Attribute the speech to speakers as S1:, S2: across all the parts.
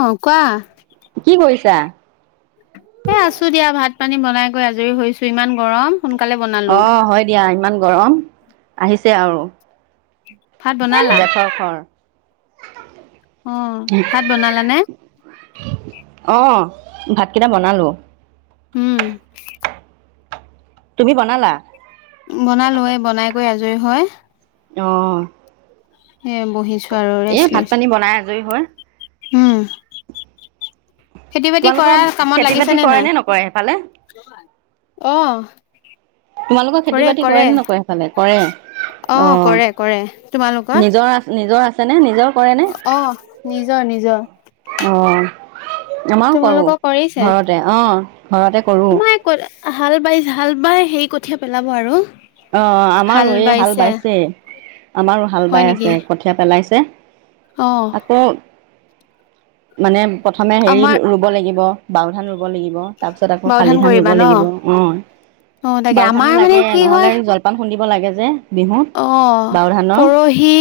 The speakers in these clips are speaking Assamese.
S1: অ কোৱা
S2: ছা
S1: এই আছোঁ দিয়া ভাত পানী বনাই গৈ আজৰি হৈছোঁ। ইমান গৰম। সোনকালে বনালো
S2: অ' হয় দিয়া ইমান গৰম। আহিছে আৰু
S1: ভাত বনালা
S2: জেঠৰ খৰ [unintelligible]
S1: অহ' ভাত বনালা নে?
S2: অ ভাতকেইটা বনালোঁ।
S1: উম।
S2: তুমি বনালা?
S1: বনালোঁ, এই বনাই কৰি আজ য়ী হয়।
S2: অহ'
S1: সেই বহিছোঁ আৰু ৰেষ্ট লৈছোঁ।
S2: আজয়ী হয়।
S1: উম। খেতি বাতি
S2: তোমালোকৰ
S1: কৰাই কামত
S2: খেতি
S1: লাগিছে
S2: বাতি
S1: নে
S2: কৰে
S1: নাই অ'
S2: নকৰে সেইফালে?
S1: কি‌য়নো নাই অহ'
S2: তোমালোকৰ খেতি বাতি কৰে নে নকৰে সফালে কৰে অ
S1: কৰে কৰে
S2: নিজৰ নিজৰ আ চে নে
S1: অঁ নিজৰ নিজৰ
S2: অ আমাৰো কৰো
S1: তোমালোকৰ কৰিছে
S2: ঘৰতে অঁ ঘৰতে কৰো
S1: আমাৰ ক হাল বাই হাল বাই হেই কঠিয়া পেলাব আৰু
S2: অ আমাৰো এই হাল বাইছে আমাৰো হাল
S1: হয়
S2: বাই
S1: নেকি
S2: আছে কঠীয়া পেলাইছে
S1: অ
S2: আছে আকৌ মানে প্ৰথমে হেৰি
S1: আমাৰ
S2: ৰুব লাগিব বওঁধান ৰোব লাগিব তাপাছত আকৌ
S1: বাও
S2: খালি ধান ৰোব
S1: কৰিবা ন
S2: লাগিব অ
S1: অ তাকে
S2: বঁও ধানো
S1: আমাৰ মানে
S2: লাগে
S1: কি
S2: নহলে
S1: হয়
S2: জলপান [unintelligible] লাগে যে বিহুত
S1: অ
S2: বাও ধানৰ
S1: পৰহি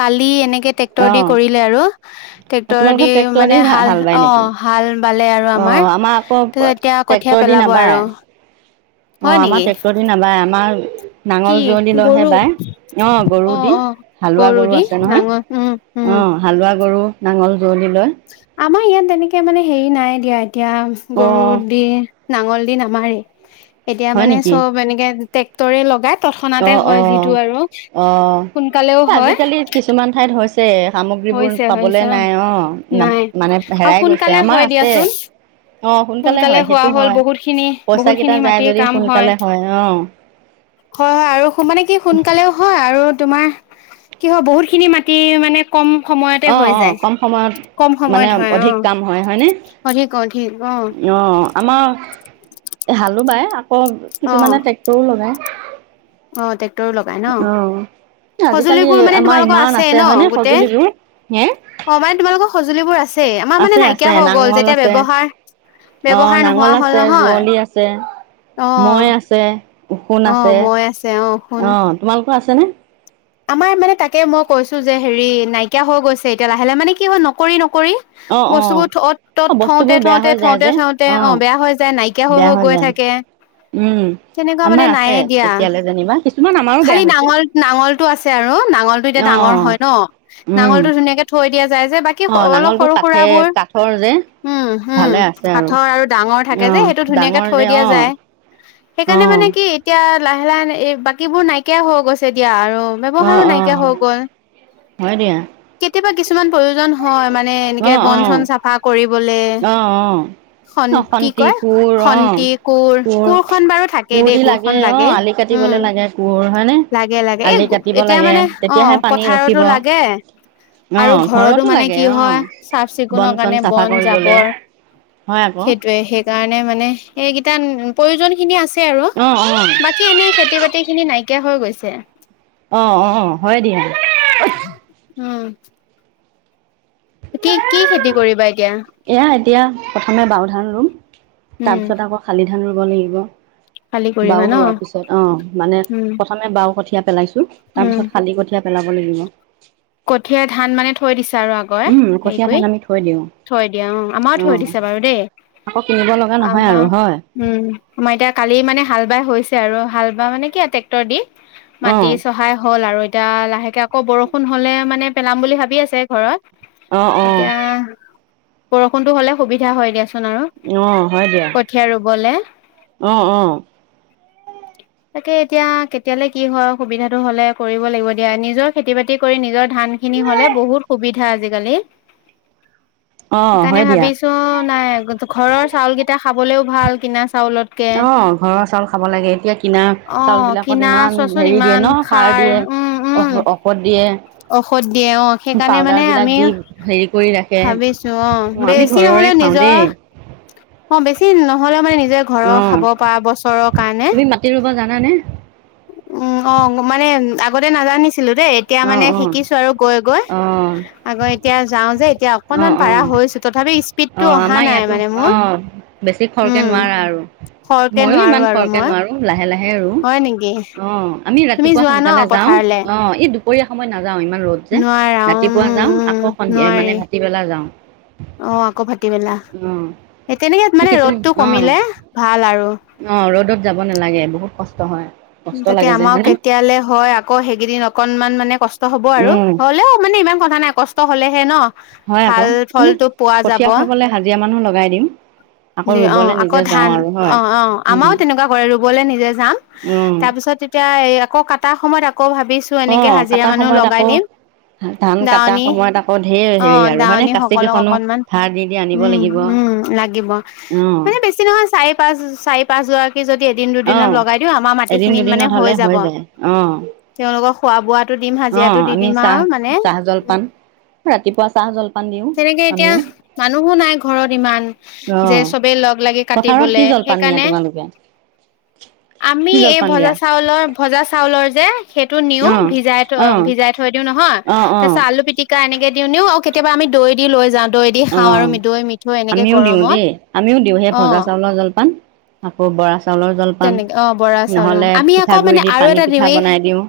S1: কালি এনেকে
S2: অ
S1: ট্ৰেক্টৰ দি কৰিলে আৰু ট্ৰেক্টৰ
S2: তোমালোকৰ
S1: দি
S2: ট্ৰেক্টৰ
S1: মানে হাল
S2: বায়
S1: অ
S2: নেকি
S1: হাল বালে আৰু
S2: অ
S1: আমাৰ
S2: আকৌ
S1: তাপিছত এতিয়া
S2: ট্ৰেক্টৰ
S1: কঠিয়া
S2: দি
S1: পেলাব
S2: নাবায়
S1: আৰু
S2: অ
S1: হয়
S2: আমাৰ
S1: নেকি
S2: ট্ৰেক্টৰ দি নাবায় আমাৰ নাঙল
S1: কি
S2: যুৱলি ল ইহে
S1: গৰু
S2: বাই অ গৰু দি হালোৱা গৰু
S1: দি
S2: আছে নহয়
S1: নাঙল উম উম
S2: অ হালোৱা গৰু নাঙল যৱলি লৈ
S1: আমাৰ ইয়াত তেনেকে মানে হেৰি নাই দিয়া এতিয়া
S2: অ
S1: গৰু দি নাঙল দি নামাৰেই এতিয়া
S2: হয়
S1: মানে
S2: নেকি
S1: চব এনেকে ট্ৰেক্টৰে লগাত
S2: অ অ অ
S1: সোনকালেও হয়
S2: আজিকালি কিছুমান ঠাইত হৈছে ছে সামগ্ৰীবোৰ
S1: হৈছে
S2: পাবলে
S1: হৈছে
S2: নাই অ
S1: নাই
S2: মানে
S1: আৰু
S2: হেৰাই গৈছে
S1: সোনকালে
S2: আমাৰ
S1: হয়
S2: আছে
S1: দিয়াচোন
S2: অ সোনকালে হয়
S1: হোৱা
S2: সেইটো
S1: হ'ল
S2: হয়
S1: বহুত খিনি
S2: পইচা
S1: বহুত
S2: কেইটা
S1: খিনি
S2: যায়
S1: মাটিৰ
S2: যদি
S1: কাম
S2: সোনকালে হয় অ
S1: হয় হয় আৰু মানে কি সোনকালেও হয় আৰু তোমাৰ কি হয় বহুত খিনি মাটি মানে কম সময়তে
S2: অ
S1: হৈ
S2: অ
S1: যায়
S2: কম সময়ত
S1: কম
S2: মানে
S1: সময়ত হয় অ
S2: অধিক কাম হয় হয়নে
S1: অধিক অধিক
S2: অ আমাৰ হালো বাই ক
S1: অ
S2: কিছুমানে ট্ৰেক্টৰো লগায়
S1: অ তে ক্টৰো লগাই ন
S2: অ'। আজিকালি
S1: সঁজুলিবোৰ মানে
S2: আমাৰ
S1: তোমালোকৰ
S2: ইমান
S1: আছে ন
S2: হয়নে
S1: গোটেই
S2: সঁজুলিবোৰ হে
S1: অ মানে তোমালোকৰ সঁজুলিবোৰ আছে আমাৰ মানে
S2: আছে আছে
S1: নাইকিয়া হৈ গল
S2: নাঙল
S1: যেতিয়া
S2: আছে
S1: ব্যৱহাৰ
S2: অ',
S1: ব্যৱহাৰ নোহোৱা
S2: নাঙল
S1: হ'ল
S2: আছে
S1: নহয়
S2: যুৱলি আছে।
S1: অ
S2: মই আছে উষুণ
S1: অ
S2: আছে
S1: মই আছে অ শুন
S2: অ তোমাল আছেনে
S1: আমাৰ মানে তাকে মই কৈছো যে হেৰি নাইকিয়া হৈ গৈছে এতিয়া লাহে লাহ মানে কি হল নকৰি ন কৰি
S2: অ অ
S1: বস্তুবোৰ তত তত
S2: অ
S1: থওতে
S2: বস্তুবোৰ বেয়া
S1: থওতে
S2: হৈ যায়
S1: থওতে
S2: যে
S1: থওতে অ বেয়া হৈ যায় নাইকিয়া হৈ
S2: বেয়া
S1: হৈ গৈ
S2: যায়
S1: থাকে
S2: উম
S1: তেনেকুৱা
S2: আমাৰ
S1: মানে
S2: আছে
S1: নাইে দিয়া
S2: এতিয়ালৈ যেনিবা কিছুমান আমাৰো
S1: খালি
S2: বেয়া হৈছে
S1: নাঙল নাঙল আছে আৰু নাঙল টো এতিয়া
S2: অ
S1: ডাঙৰ হয়
S2: উম
S1: নাঙল টো ধুনীয়াকে থৈ দিয়া যায় যে বাকী
S2: অ
S1: অলপ
S2: নাঙলটো
S1: সৰু সুৰা
S2: কাঠে
S1: বোৰ
S2: কাঠৰ যে
S1: উম উম
S2: ভালে আছে
S1: কাঠৰ আৰু ডাঙৰ থাকে
S2: অ
S1: যে ধুনীয়াকৈ
S2: ডাঙৰ
S1: থৈ
S2: যে
S1: দিয়া
S2: অ
S1: যায়
S2: অ
S1: সেইকাৰণে মানে কি এতিয়া লাহে লাহে এই বাকীবোৰ নাইকিয়া হৈ গৈছে দিয়া আৰু
S2: অ
S1: ব্যহাৰো
S2: অ
S1: নাইকিয়া হৈ গ'ল
S2: হয় দিয়া
S1: কেতিয়াবা কিছুমান প্ৰয়োজন হয় মানে
S2: অ
S1: এনেকে
S2: অ
S1: বন চন চাফা কৰিব
S2: অ অ
S1: কি
S2: অসন্তি
S1: কয়
S2: কোৰ অ
S1: খন্তি
S2: কোৰ
S1: কোৰখন বাৰু থাকে
S2: কোৰ
S1: দেই
S2: দি
S1: কোৰখন
S2: লাগে অ আলি
S1: উম
S2: কাটিবলে লাগে কোৰ হয়নে
S1: লাগে লাগে এই
S2: আলি কাটি
S1: এতিয়া মানে অ পথাৰতো লাগে
S2: অ
S1: আৰু ঘৰতো মানে
S2: লাগে
S1: কি
S2: অ
S1: হয় চাফ
S2: বন
S1: চিকুণৰ
S2: চন
S1: কাৰণে
S2: চাফা
S1: বন
S2: কৰিবলে।
S1: বৰ
S2: হয় আকৌ
S1: সেইটোৱে সেইকাৰণে মানে সেইকেইটা প্ৰয়োজন খিনি আছে আৰু
S2: অ অ
S1: বাকী এনে খেতি বাতি খিনি নাই নাইকিয়া হৈ গৈছে
S2: অ অ হয় দিয়া
S1: উম কি কি খেতি কৰিবা এতিয়া
S2: এয়া এতিয়া প্ৰথমে বাওধান ৰুম
S1: উম
S2: তাৰপিছত আকৌ শালি ধান ৰুব লাগিব
S1: খালি কৰিবা
S2: বাও
S1: ন
S2: ৰোৱাৰ পিছত অ মানে
S1: উম
S2: প্ৰথমে বাও কঠ পেলাইছো তাৰ পিছত শালি কঠীয়া পেলাব লাগিব
S1: কঠিয়া ধান মানে থৈ দিছে এতিয়া আগৰ
S2: উম
S1: হেৰি
S2: কঠীয়া
S1: কৰি
S2: ধান আমি থৈ দিওঁ
S1: থৈ দিয়া অ আমাৰ থৈ দিছো বাৰু দেই
S2: আকৌ কিনিব লগা নহয়
S1: আমাৰ
S2: আৰু হয়।
S1: উম আমাৰ এতিয়া কালি মানে হাল বাই হৈছে আৰু হাল বা মানে কি ট্ৰেক্টৰ দি
S2: অ
S1: মাটি চহাই হ'ল আৰু এতিয়া লাহেকে আকৌ বৰষুণ নহলে মানে পেলাম বুলি ভাবি আছে ঘৰত
S2: অ অ
S1: এতিয়া বৰষুণটো হ'লে সুবিধা হয় দিয়াসু
S2: আহ হয় দিয়া আহ আহ
S1: তাকে এতিয়া কেতিয়ালে কি হয় সুবিধাটো হলে কৰিব লাগিব দিয়া নিজৰ খেতি বাতি কৰি নিজৰ ধান খিনি হলে বহুত সুবিধা আজিকালি
S2: অ',
S1: সেইকাৰণে
S2: হয় দিয়া।
S1: ভাবিছো নাই ঘৰৰ চাউল কেইটা খাবলেও ভাল কিনা চাউলতকে
S2: অ', ঘৰৰ চাউল খাব লাগে এতিয়া কিনা
S1: অ
S2: চাউল বিলাকত
S1: কিনা
S2: ইমান
S1: চোৱাচোন
S2: হেৰি দিয়ে
S1: ইমান
S2: ন' সাৰ
S1: উম উম
S2: দিয়ে ঔষধ দে
S1: ঔষধ দিয়ে অ', সেইকাৰণে মানে
S2: বিলাক
S1: আমি
S2: দি হেৰি কৰি ৰাখে।
S1: ভাবিছো অ',
S2: আমি
S1: বেছি
S2: ঘৰৰে
S1: নহ'লেও
S2: খাওঁ
S1: নিজৰ
S2: দেই
S1: অ', বেছি নহ'লেও মানে নিজৰ ঘৰৰ
S2: অ',
S1: খাব পৰা বছৰৰ কাৰণে।
S2: নানে
S1: উম, অ', মানে আগতে নাজানি ছিলো দেই এতিয়া মানে
S2: অ', অ',
S1: শিকিছো আৰু গৈ গৈ
S2: অ',
S1: আগৌ এতিয়া যাওঁ যে। এতিয়া
S2: অ',
S1: অকনমান পাৰা
S2: অ',
S1: হৈছো তথাপি স্পীডটো
S2: অ',
S1: অহা
S2: আমাৰ
S1: নাই
S2: ইয়াতো
S1: মানে মোৰ
S2: অ', বেছি খৰকে
S1: উম
S2: নোৱাৰা আৰু
S1: খৰকে
S2: মইয়ো
S1: নোৱাৰো
S2: ইমান
S1: আৰু
S2: খৰকে
S1: মই
S2: নোৱাৰো লাহে লাহে আৰু
S1: হয় নেকি
S2: অ', আমি
S1: তুমি
S2: ৰাতিপুৱা
S1: যোৱা ন
S2: সোনকালে যাওঁ
S1: পথাৰলে?
S2: অ', এই দু পৰিয়া সময় নাম যাওঁ ইমান ৰ'দ যে
S1: নোৱাৰা
S2: ৰাতিপুৱা যাওঁ আকৌ সন্ধিয়া মানে যাওঁ
S1: অহ, আকৌ ভাটিবেলা
S2: অ',
S1: সেই তেনেকে মানে
S2: কিছুমান
S1: ৰ'দটো
S2: অ',
S1: কমিলে ভাল আৰু।
S2: অ', ৰ'দত যাব নালাগে বহুত কষ্ট হয়। কষ্ট
S1: তাকে
S2: লাগে যে
S1: আমাৰ
S2: হয়নে
S1: কেতিয়ালে হয় আকৌ সেইকেইদিন নক অকনমান মানে কষ্ হ'ব আৰু
S2: উম,
S1: হ'লেও মানে ইমান কথা নাই কষ্ট হ'লেহে ন'।
S2: হয় আকৌ
S1: ভাল
S2: এনে
S1: ফলটো পোৱা যাব
S2: কঠীয়া উঠাবলৈ হাজিৰা মানুহ লগাই দিম আকৌ
S1: দি অ',
S2: ৰুবলে
S1: আকৌ
S2: নিজে যাওঁ
S1: ধান
S2: আৰু হয়।
S1: অ', অ',
S2: উম,
S1: আমাৰও তেনেকুৱা কৰে ৰুবলৈ নিজে যাম।
S2: উম,
S1: তাৰ পিছত তেতিয়া এ আকৌ কাটাৰ সময়ত আকৌ আকৌ ভাবিছো এনেকে
S2: অ',
S1: হাজিৰা
S2: কটা
S1: মানুহ
S2: সময়ত
S1: লগাই
S2: আকৌ
S1: দিম
S2: ধান কটা
S1: দাৱনী
S2: সময়ত আকৌ ঢেৰ হেৰি
S1: অ',
S2: আৰু হয়নে
S1: দাৱনী
S2: কাচি
S1: সকলক
S2: কেইখনো
S1: অকনমান
S2: ধাৰ দি দি আনিব
S1: উম,
S2: লাগিব
S1: উম, লাগিব মানে বেছি নহয় চাৰি পাঁচ চাৰি পাঁচ গৰাকী যদি এদিন দুদিনত লগাই দিওঁ আমাৰ মাটি নি
S2: দিনত হ'লে হৈ যায় অ'।
S1: লগ খোৱা-বোৱা
S2: অ', আমি চাহ, চাহ জল
S1: উ
S2: পান ৰাতিপুৱা চাহ, জল পা
S1: তেনেকে এতিয়া মানুহো নাই ঘৰত ইমান যে
S2: অ',
S1: চবেই লগ লাগি
S2: পথাৰত কি
S1: কাটিবলে
S2: জলপান নিয়া
S1: সেইকাৰণে,
S2: তোমালোকে
S1: আমি
S2: কি
S1: এই
S2: জলপান দিয়া
S1: ভজা চাউলৰ ভজা চাউলৰ যে সেইটো নিও
S2: অ',
S1: ভিজাই থ'
S2: অ',
S1: ভিজাই থৈ দিওঁ নহয়
S2: অ',
S1: তাৰ
S2: অ',
S1: পিছত আলু পিটিকা এনেকে নিওঁ অ', কেতিয়াবা আমি দৈ দি লৈ যাম।
S2: অ', আমিও দিওঁ
S1: গৰমত
S2: দেই, আমিও দিওঁ সেই
S1: অ
S2: ভজা চাউলৰ জলপান। আকৌ বৰা চাউলৰ জলপান
S1: তেনেকে অ বৰা চাউল অ
S2: নহ'লে
S1: আমি আকৌ
S2: পিঠাগুড়ি
S1: মানে
S2: দি
S1: আৰু
S2: পানী
S1: এটা
S2: পিঠা
S1: দিওঁ এই
S2: বনাই দিওঁ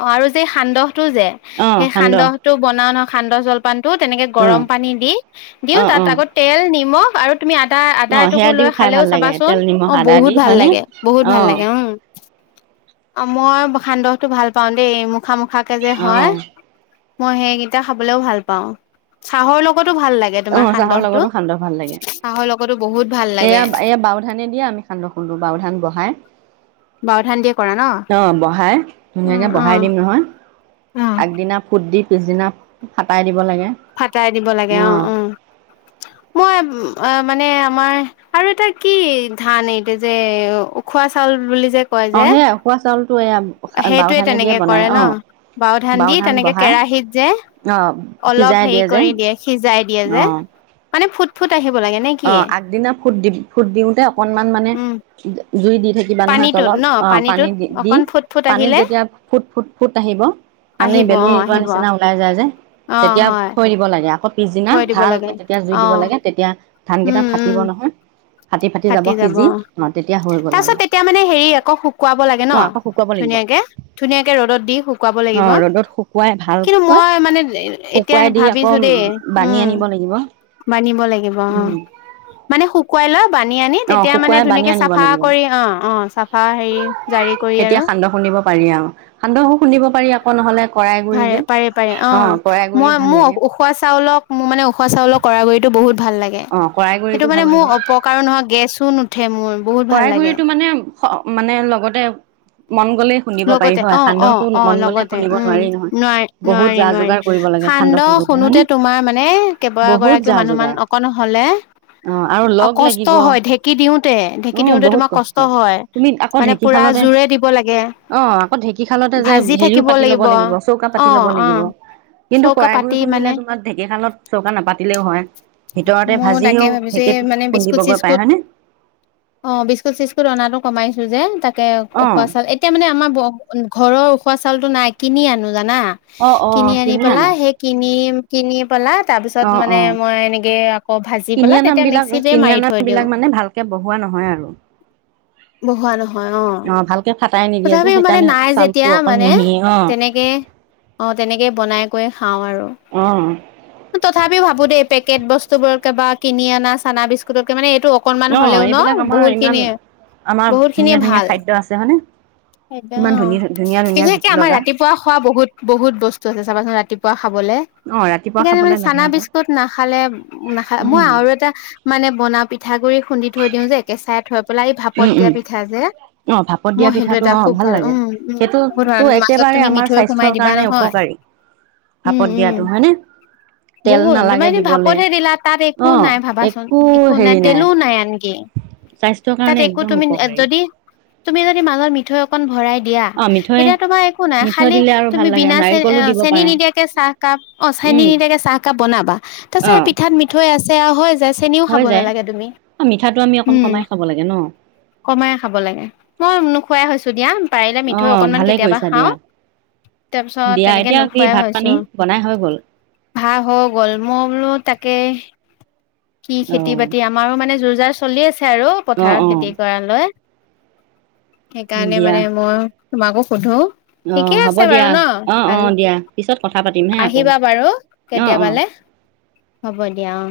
S1: অ আৰু যে সান্দহটো যে
S2: অ',
S1: সেই
S2: সান্দহ
S1: সান্দহটো বনাওঁ নহয় সান্দহ জলপানটো তেনেকে গৰম
S2: অ',
S1: পানী দি দিওঁ
S2: অ',
S1: তাত
S2: অ',
S1: আকৌ তেল নিমখ আৰু তুমি আদা আদা
S2: অ',
S1: এটুকো
S2: সেয়া
S1: লৈ
S2: দিও খাই
S1: খালেও
S2: ভাল লাগে
S1: চাবাচোন
S2: তেল
S1: অ
S2: নিমখ আদা দি
S1: বহুত ভাল
S2: হয়নে
S1: লাগে বহুত ভাল
S2: অ',
S1: লাগে উম মই সান্দহ ভাল পাওঁ দেই মোক মুখা মুখাকে যে হয়
S2: অ',
S1: মই সেইকেইটা খাবলৈও ভাল পাওঁ চাহৰ লগত
S2: অ চাহৰ লগতো সান্দহ ভাল লাগে
S1: চাহৰ লগতো বহুত ভাল লাগে
S2: এয়া এয়া বাওধানে দিয়ে আমি সান্দহ খুন্দো বাও ধান বহাই
S1: বাওধান দিয়ে কৰা ন
S2: অ বহাই
S1: উম
S2: ধুনীয়াকে বহাই দিম নহয়
S1: উম
S2: আগদিনা ফুট দি পিছদিনা ফাতাই দিব লাগে
S1: ফাতাই দিব লাগে অ অ মই অ মানে আমাৰ আৰু এটা কি ধান এইতিয়া যে উখোৱা চাউল বুলি যে কয়
S2: অ
S1: যে
S2: সেয়াই খোৱা চাউল
S1: সেইটোৱে তেনেকে কৰে ন বাও ধান দি তেনেকে কেৰাহিত যে
S2: অ
S1: অলপ
S2: সিজাই
S1: হেৰি
S2: যে
S1: কৰি দিয়ে সিজাই দিয়ে যে
S2: অ
S1: মানে ফুট ফুট আহিব লাগে নে
S2: অ
S1: কি
S2: আগদিনা ফুট দি ফুট দিওঁতে অকনমান মানে
S1: উম
S2: জুই দি থাকিবা নহয়
S1: পানীটোত
S2: তলত
S1: ন
S2: অ পানী
S1: পানীটোত
S2: দি দি
S1: অকন ফুট ফুট
S2: পানীত
S1: আহিলে
S2: যেতিয়া ফুট ফুট ফুট আহিব মানে
S1: আহিব
S2: বেলুন
S1: অ',
S2: ওলোৱাৰ
S1: আহিব
S2: নিচিনা ওলাই যায় যে
S1: অ',
S2: তেতিয়া
S1: হয়
S2: থৈ দিব লাগে আকৌ পিছদিনা
S1: থৈ দিব
S2: ভালকে
S1: লাগে
S2: তেতিয়া জুই দিব
S1: অ',
S2: লাগে তেতিয়া ধানকেইটা
S1: উম উম
S2: ফাটিব নহয়
S1: ফাটি যাব
S2: সিজি অ' তেতিয়া হৈ গ'ল আৰু
S1: তাৰপিছত তেতিয়া মানে হেৰি আকৌ শুকুৱাব লাগে ন
S2: অ' আকৌ শুকুৱাব লাগিব
S1: ধুনীয়াকে ধুনীয়াকে ৰ'দত দি শুকুৱাব লাগিব
S2: অ' ৰ'দত শুকুৱাই
S1: কিন্তু
S2: ভালকৈ
S1: মই মানে এতিয়া
S2: শুকুৱাই দি আকৌ
S1: ভাবিছো দেই
S2: বানি
S1: উম
S2: আনিব লাগিব
S1: মানিব লাগিব অ
S2: উম
S1: মানে শুকুৱাই লৈ বানি আনি
S2: অ'
S1: তেতিয়া মানে
S2: শুকুৱাই বানি
S1: ধুনীয়াকে
S2: আনিব
S1: চাফা
S2: লাগিব
S1: কৰি অ অ চাফা হেৰি জাৰি কৰি
S2: তেতিয়া
S1: আৰু
S2: সান্দহ খুন্দিব পাৰি আৰু সান্দহো খুন্দিব পাৰি আকৌ নহলে কৰাই গুৰি
S1: পাৰে
S2: যে
S1: পাৰে পাৰে অ
S2: কৰাই গুৰি
S1: মই
S2: ভাল
S1: মোক
S2: লাগে
S1: উখোৱা চাউলক মোৰ মানে উখোৱা চাউলৰ কৰাই গুড়িটো বহুত ভাল লাগে
S2: অ কৰাই
S1: সেইটো
S2: গুৰিটো
S1: মানে
S2: ভাল
S1: মোৰ
S2: লাগে
S1: অপকাৰো নহয় গেছো নুঠে মোৰ বহুত ভাল
S2: কৰাই
S1: লাগে
S2: গুড়িটো মানে মানে লগতে মন গ'লেই খুন্দিব পাৰি
S1: লগতে
S2: হয়
S1: অ অ
S2: সান্দহটো
S1: অ
S2: মন গ'লে
S1: লগতে
S2: খুন্দিব
S1: উম
S2: নোৱাৰি নহয়
S1: নোৱাৰি
S2: বহুত
S1: নোৱাৰি
S2: যা
S1: নোৱাৰি
S2: যোগাৰ কৰিব লাগে
S1: সান্দহ খুন্দোতে
S2: হয়নে
S1: তোমাৰ মানে
S2: বহুত
S1: কেইবাগৰাকীও
S2: যা
S1: মানুহ মান
S2: যোগাৰ
S1: অকন হলে
S2: অ আৰু
S1: অ
S2: লগ
S1: কষ্ট
S2: লাগিব
S1: হয় ঢেঁকী দিওঁতে
S2: অ
S1: ঢেঁকী দিওতে
S2: বহুত
S1: তোমাৰ কষ্ট হয়
S2: তুমি আকৌ
S1: মানে পুৰা
S2: ঢেঁকীশালতে
S1: জোৰে দিব লাগে
S2: অ আকৌ ঢেঁকীশালতে যে
S1: ভাজি
S2: হেৰিও
S1: থাকিব
S2: পাতি ল'ব লাগিব চৌকা
S1: অ
S2: পাতি ল'ব
S1: অ
S2: লাগিব কিন্তু
S1: চৌকা
S2: কৰাই গুৰি
S1: পাতি মানে
S2: খুন্দিলে তোমাৰ ঢেঁকীশালত চৌকা নাপাতিলেও হয় ভিতৰতে
S1: মোৰ তাকে
S2: ভাজিও
S1: ভাবিছো এই
S2: ঢেঁকীত
S1: মানে বিস্কুট
S2: খুন্দিবগৈ পায়
S1: চিস্কুট
S2: হয়নে
S1: অ বিস্কুট চিস্কুট অনাটো কমাইছো যে তাকে
S2: অ'।
S1: এক আমাৰ ঘৰৰ ওচৰৰ চাউল চাউলতো নাই কিনি আনো জানা
S2: অ', অ',
S1: কিনি আনি পেলাই
S2: আনা?
S1: সেই কিনি কিনি পেলাই তাৰ পিছত
S2: অ',
S1: মানে
S2: অ',
S1: মই এনেকে আকৌ ভাজি
S2: কিনি
S1: পেলাই তেতিয়া
S2: আনাবিলাক
S1: মিক্সিতে
S2: কিনি
S1: মাৰি থৈ দিও।
S2: আনাবিলাক মানে ভালকে বহোৱা নহয় আৰু।
S1: বহোৱা নহয় অ
S2: ভালকে ফাটাই নিদিয়ে যে
S1: তথাপিও মানে
S2: সেইকাৰণে
S1: নাই
S2: চাউলটো
S1: যেতিয়া
S2: অকণ
S1: মানে
S2: মিহি অ',
S1: তেনেকে অ তেনেকে বনাই কৈ খাওঁ আৰু
S2: অ'।
S1: তথাপি ভাবো দেই পেকেট বস্তু বোৰকে বা কিনি অনা চানা বিস্কুটতকে মানে এইটো অকনমান
S2: অ
S1: হলেও ন
S2: এইবিলাক আমাৰ
S1: বহুত
S2: ইমান
S1: খিনিয়ে
S2: আমাৰ
S1: বহুত খিনিয়ে
S2: ধুনীয়া ধুনীয়া
S1: ভাল
S2: খাদ্য আছে হয়নে? ইমান
S1: একদম
S2: ধুনীয়া ধুনীয়া ধুনীয়া
S1: বিশেষকে
S2: জুতি
S1: আমাৰ
S2: লগা
S1: ৰাতিপুৱা খোৱা বহুত বহুত বস্তু আছে চাবাচোন ৰাতিপুৱা খাবলে
S2: অ', ৰাতিপুৱা
S1: সেইকাৰণে মানে
S2: খাবলৈ লাগে
S1: চানা
S2: আকৌ।
S1: বিস্কুট নাখালে নাখায়
S2: উম,
S1: মই আৰু এটা মানে বনা পি পিঠাগুড়ি খুন্দি থৈ দিওঁ যে একেচ থৈ পেলাই এই ভাপত
S2: উম,
S1: দিয়া
S2: উম,
S1: পিঠা যে
S2: অ', ভাপত দিয়া
S1: মই
S2: পিঠাটো অ',
S1: খুব ভাল
S2: লাগে।
S1: উম উম বহুত
S2: সেইটোতো
S1: ভাল মাজত
S2: একেবাৰে
S1: তুমি
S2: আমাৰ
S1: মিঠৈ সোমাই
S2: স্বাস্থ্যৰ
S1: দিবা
S2: কাৰণে
S1: নহয়
S2: উপকাৰী
S1: উম
S2: ভাপত
S1: উম
S2: দিয়াটো হয়নে? তেল
S1: বহুত তোমাৰ
S2: নালাগে
S1: এনে
S2: দিবলে
S1: ভাপতহে দিলা তাত একো নাই ভাবাচোন একো নাই তেলো নাই আনকি
S2: স্বাস্থ্যৰ
S1: তাত
S2: কাৰণে
S1: একো
S2: একদম
S1: তুমি
S2: উপকাৰী
S1: যদি তুমি যদি মাজত থৈ অকণ ভৰাই দিয়া
S2: অ', মিঠৈ
S1: তেতিয়া তোমাৰ একো নাই
S2: মিঠৈ
S1: খালি
S2: দিলে আৰু ভাল
S1: তুমি
S2: লাগে
S1: বিনা চে
S2: নাৰিকলো
S1: অ
S2: দিব
S1: চেনী
S2: পাৰা
S1: নিদিয়াকে চাহ কাপ অ চেনী
S2: উম,
S1: নিদিয়াকে চাহ কাপ বনাবা তাচত
S2: অ',
S1: পিঠাত মিথৈ আছে অঁ হয় চেনীও
S2: হৈ
S1: খাব
S2: যায়।
S1: নালাগে তুমি
S2: অ', মিঠাটো আমি অকণ
S1: উম
S2: কমাই খাব লাগে ন
S1: কমাই খাব লাগে। মই খুৱাই হৈছোঁ দিয়া পাৰিলে মিথৈ
S2: অ',
S1: অকনমান
S2: ভালে
S1: কেতিয়াবা
S2: কৰিছা
S1: খাওঁ
S2: দিয়া।
S1: তাৰপিছত
S2: দিয়া
S1: তেনেকে
S2: এতিয়া কি
S1: নোখোৱাই
S2: ভাত পানী
S1: হৈছো
S2: বনাই হৈ গ'ল
S1: ভাহ হ গল মল ত কে খেতি
S2: অ',
S1: বাতি আমাৰো মানে যোৰ যাৰ চলি আছে ছে আৰু
S2: অ',
S1: পথাৰৰ
S2: অ',
S1: খেতি কৰালৈ সেইকাৰণে
S2: দিয়া।
S1: মানে মই তোমাকো সোধো
S2: অ
S1: ঠিকে
S2: হ'ব
S1: আছে
S2: দিয়া
S1: বাৰু ন
S2: অ অ
S1: ভাল
S2: দিয়া পিছত কথা পাতিম হে আকৌ
S1: আহিবা বাৰু
S2: অ অ
S1: কেতিয়াবালে হ'ব দিয়া অ